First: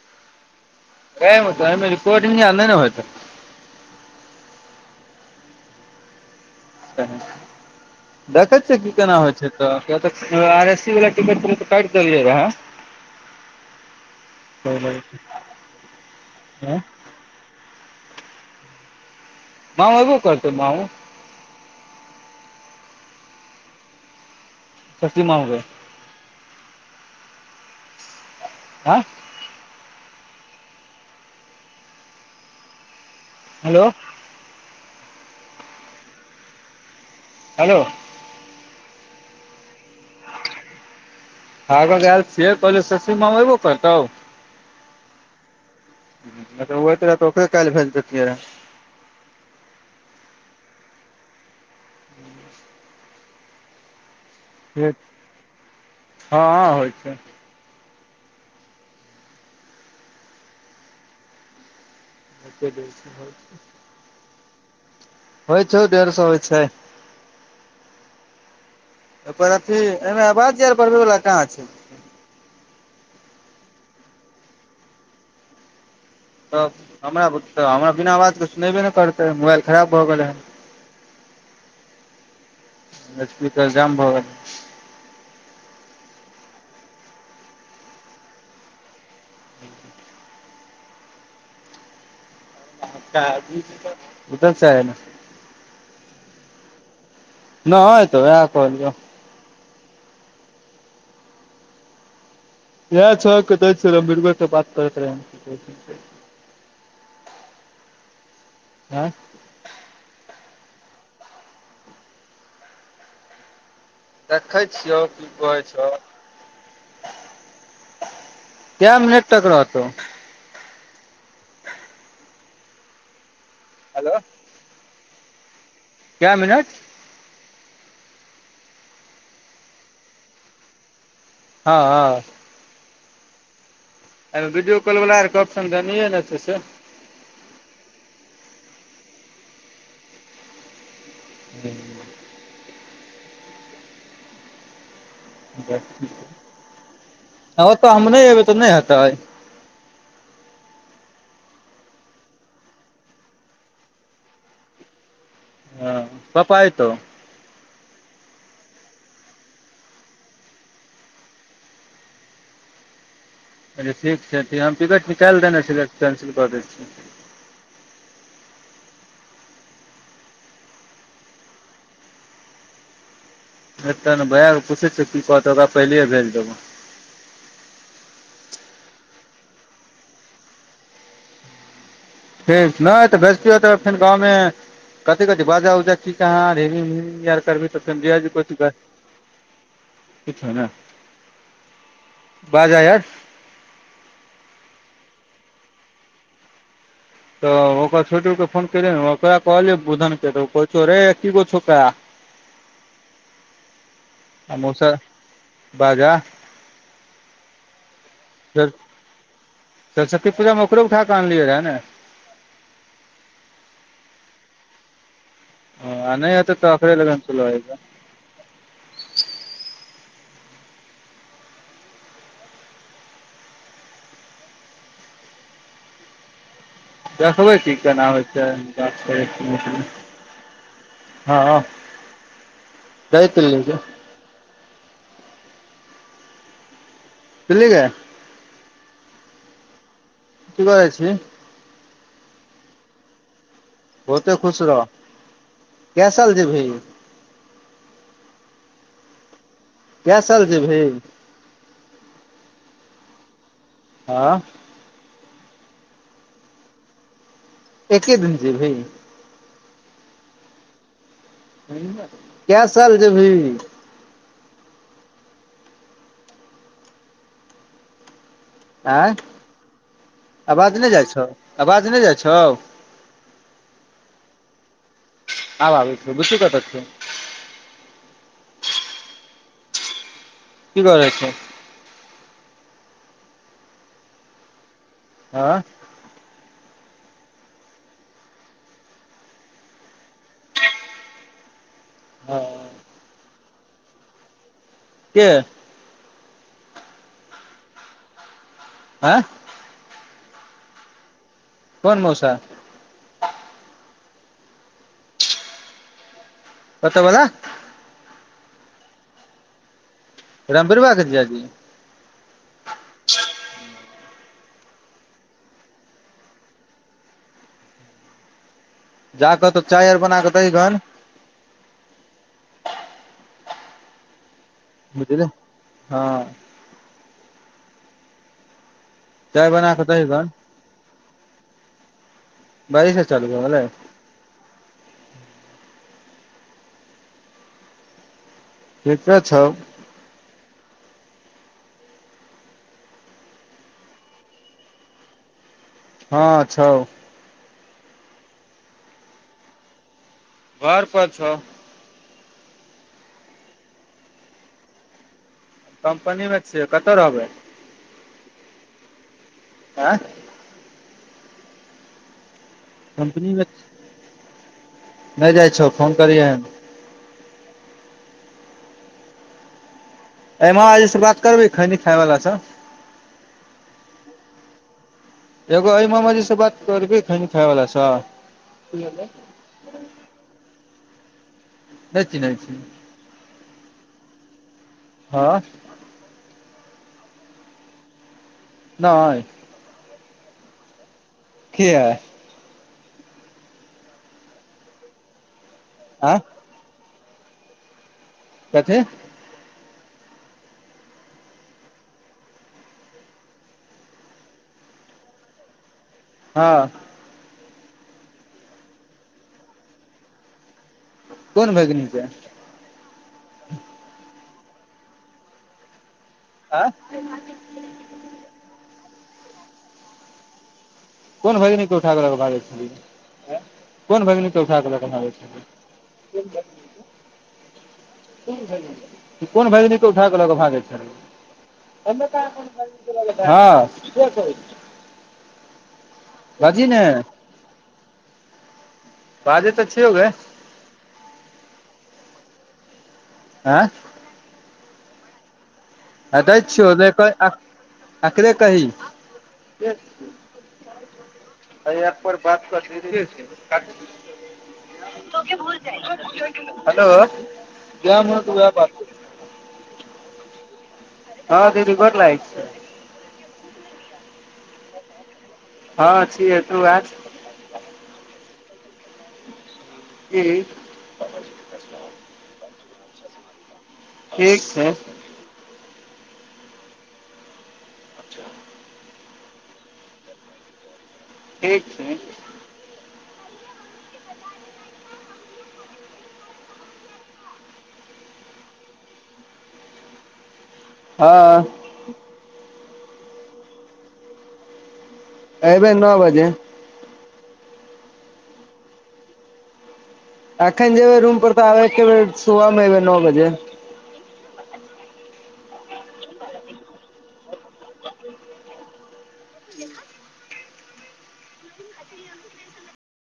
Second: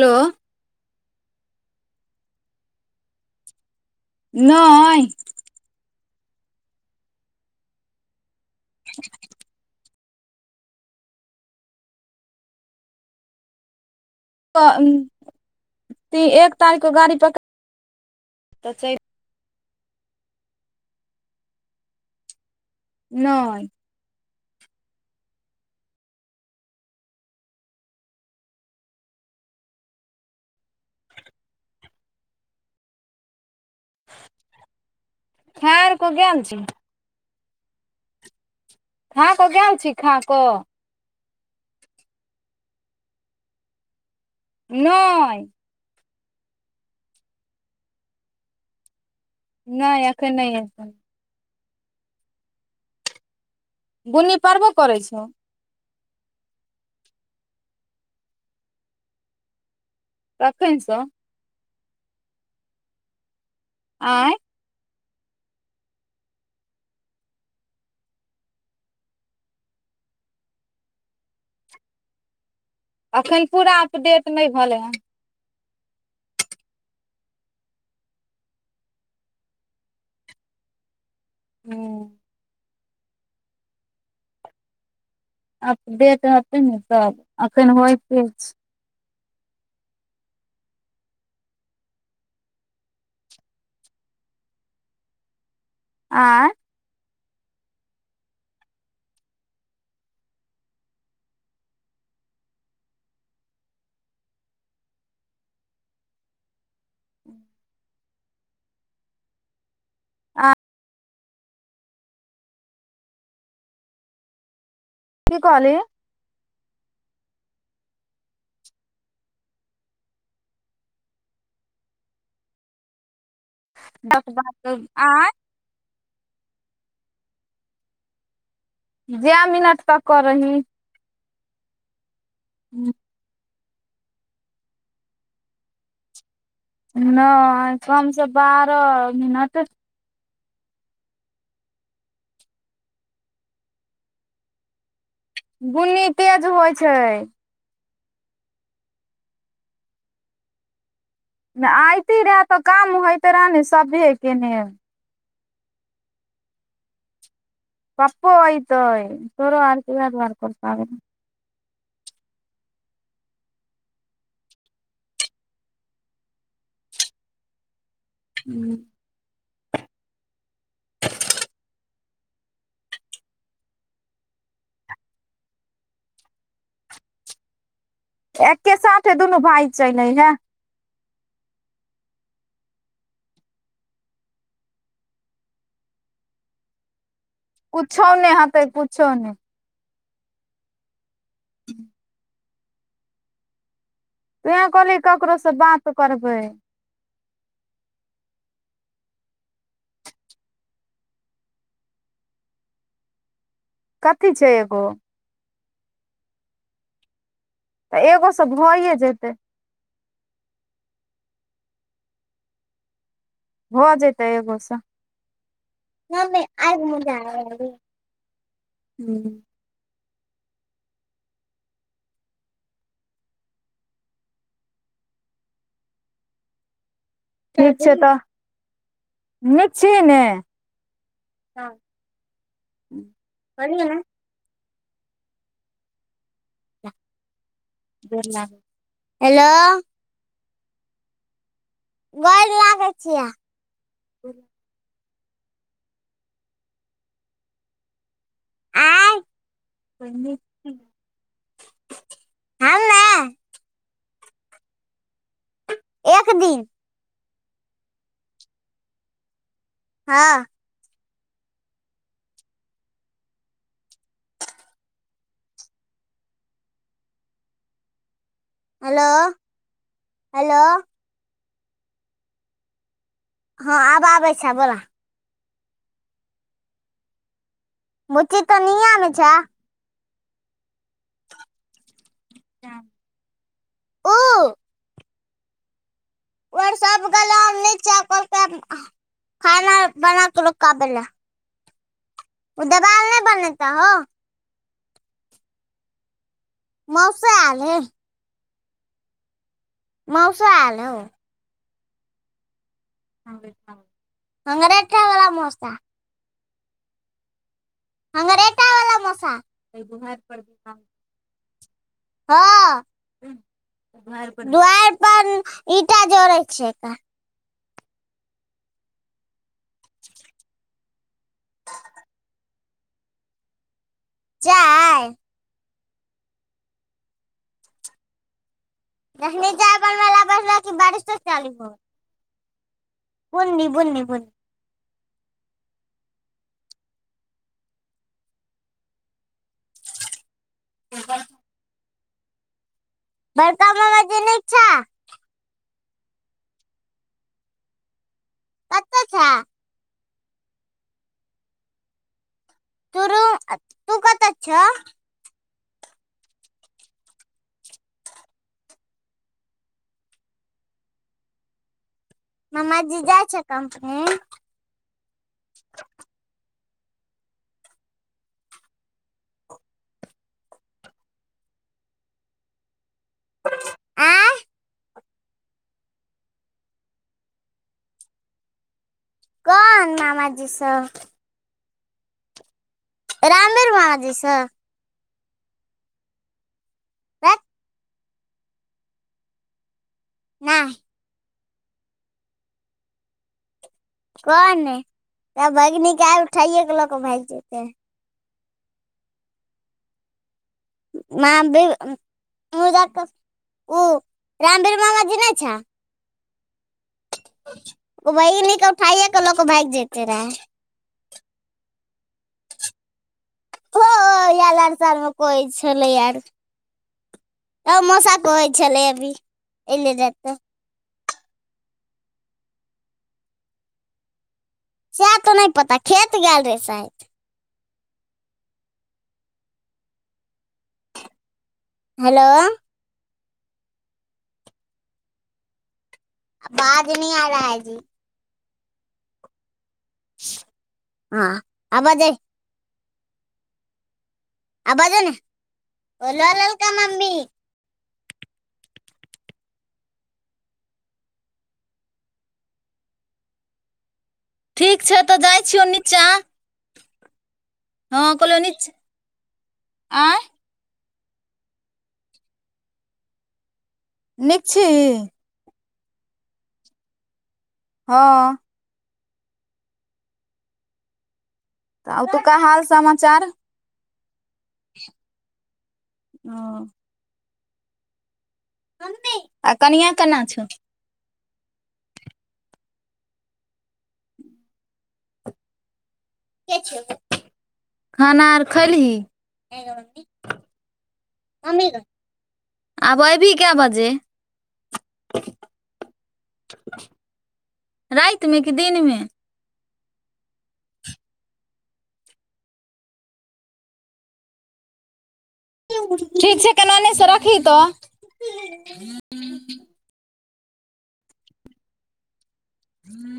hello कहे न तमे रेकाउडिंग नहि ने होय त नहि देखै छियै की केना होइ छै तऽ आर एस सी वला टिकट त कट देलियै रहै एक तारीखके गाड़ी पका माव एो करत माव नाय शकती माऔ गे आँ हेलो खार क गेल छी हेलो खा क गन छी खा क खा क गैल छियै कहलियो शशी म एबो करतो नइय ऽ ओ त रह तऽ ओकरे काल्हि भेज देतियै रहै नहि अखन नहि एतए बुन्नी पड़बो रहए करै छौ हँ होइ छै तखैन छ ह च दै छै [inaudible] आँय होइ छौ डेढ़ सए होइ छै ओयपर अथी एहिमे आवाज यर पढ़बैवला कहाँ छै अखैन पूरा अपडेट नहि भेलै हन तब हमरा तऽ [inaudible] हमरा बिना आवाजके सुनेबे नैय करतै मोबाइल खराब भऽ गेलै हन हू लपीतल [inaudible] जाम बाब अपडेट अखैन हतो अखैन होतै छैय ओधल छै ह ने [inaudible] आँ नैय तऽ उहै कहलियै इह छ कमभीरबर [inaudible] त बात करड़त रहै आँ आ देखै छियौ की कहै छौ क्या मीनट तक रहतौ ब बात [inaudible] आँ क्या मिनट जैं मिनट तक करही हँ हँ ह [inaudible] अएमे वीडियो कॉल वला यर के ऑप्शन दनैये नैय छै से नहि कमसँ बारह मिनट ह [inaudible] बुन्नी तेज होइ छै त हम नहि अबै तऽ नहि हेतै नैय अयती रहए तऽ काम होइत रहै न सभेके ने हँ पप्पा एतौ पप्पो एतै तोरो आरके उहे दुआरे परेशानी अच्ा ठीक छै ते ठ हम टिकट निकालि देने छलियै कैंसिल कऽ दै छियै [inaudible] अतऽ न भैया पूछै छियै की कहतो ओकरा पहिले भेज देबौ एकके साथे दुनू भाय चलै एहैं फे नहि तऽ भेजतियौ फेन गाँवमे कथी कथि बाजा उजा की काहाँ रेली आर करबि तऽ फेर कुछो जीजाजी नहि कथी हेतै कुछो नहि किछो नैय बाजा यार तु उएह कहली ककरोसँ बात करबै तऽ ओकर छोटू के फोन करिएन उहे कहलिए बुधन के त कहै छौ रै एकीगो छौका कथी छैय एगो मौसा बाजा एगो सं भइए जेतै सरस्वती पूजामे ओकरो उठााकऽ आनलियै रहऽ न भ जेतै एगो सं आ नहि मम्मी हेतै तऽ आइग ओकरे मूझा लगन चलऽ रहली अयबै देखबै च ठीक छै केना तऽ होै छै गाछ करै नीक छी ने [unintelligible] हँ दैत पिल्ली गै हेलो की करै छी गोड़ लागै छियै बहुते खुश रह कै साल जेभी आय कै हमे एक साल दिन जीभही आँ एक दिन एके दिन जिवही हँ कै साल जीभी हेलो आँय हेलो आवाज नहि जाइ छौ आवाज नहि जाइ छौ हँ आब आबै छ बोला आब आबै छै बुची कत छै मुची तऽ नियामे छै की करै छै उ हआँ सब गेलै नीचा कहलकै आब खाना बनाक ल क आबे लै हँ देवाल नहि बनेता हो के मौसा ऐल है आँ मौसा एल हौ कोन मौसा खंगरेठा वला मौसा कतअ बला खंगरेठा वला मौसा रमबिरहवा के जीजाजी हँ दुआरि पर ईंटा जोड़ै छैक जा कऽ तऽ चाय आर बना कऽ दैइ गन चाय बुझले हँ जखनी बना चाय कऽ दही बनव लै गन बैसलए कि बारिसे चालू भ बारिशे चालू भ गेलै बुन्नी ठिके छैउ [unintelligible] बरका मामा जी नीक छअ हँ छउ कतअ छअ घर पर छौअ तरू तू कतअ छ कम्पनीमे छियै कतय रहबै आइ मामाजी जाइ कम्पनी छै मे कंपनी नहि जाइ छहो फोन करियहे ए मामाजी स बात करबीही खैनी खाय वला स आय एगो अ मामााजी से बात करब खइनी खाय वाला स कोन मामाजी सब नइ चीनहैइ छि रामीर मामाजी सँ हँ रट नहि नहि किया कह ने त भगनी आ कऽ उठइए क लोक भाग जेतै कथि [unintelligible] ओ रामधीर मामा जी नहि छह हँ भगनी क उठाइए कऽ लोक क भागि जते रहए कोन भगनी के ओ कोइ यर लड़ सब मे कहै छलै यार हँ भी ऐने जात कोन भगिन के उठाब ल भागै छी कोन भगिन उठा कऽ लऽ कऽ भागौ सएह तो छलैय नहीं पता खेत गेल रहे शायद कोन भागिनी क उठा कऽ लऽ कऽ भागै छलै हेलो [unintelligible] बाज नी आ रहा है जी [unintelligible] बाजे ने छहि हँ आ बेजे हाँ आ बाजअ ने आ बोलो दई ललका छियै दे मम्मी कही आ अकरे कहि [unintelligible] ठीक छै तऽ जाइ छियौ नीचाँ हेलो जे मेन हेतो उहे बात करतो आय हँ दीदी गोर लागैय छियो निक छी ही हँ छिये तू बाज हँ कि तऽ ओतुका हाल समाचार ठीक छै ह अच्छा आ कनिआ केना छौ ठीक छै खाना अर खलही हँ आब अयबही कऽ बजे अबै नओ बाजे राति मे कि दिनमे आखन जेबै रूम पर तऽ आ सुबमेब नओ बजे ठीक छै केना ओनेसँ र खही तऽ ह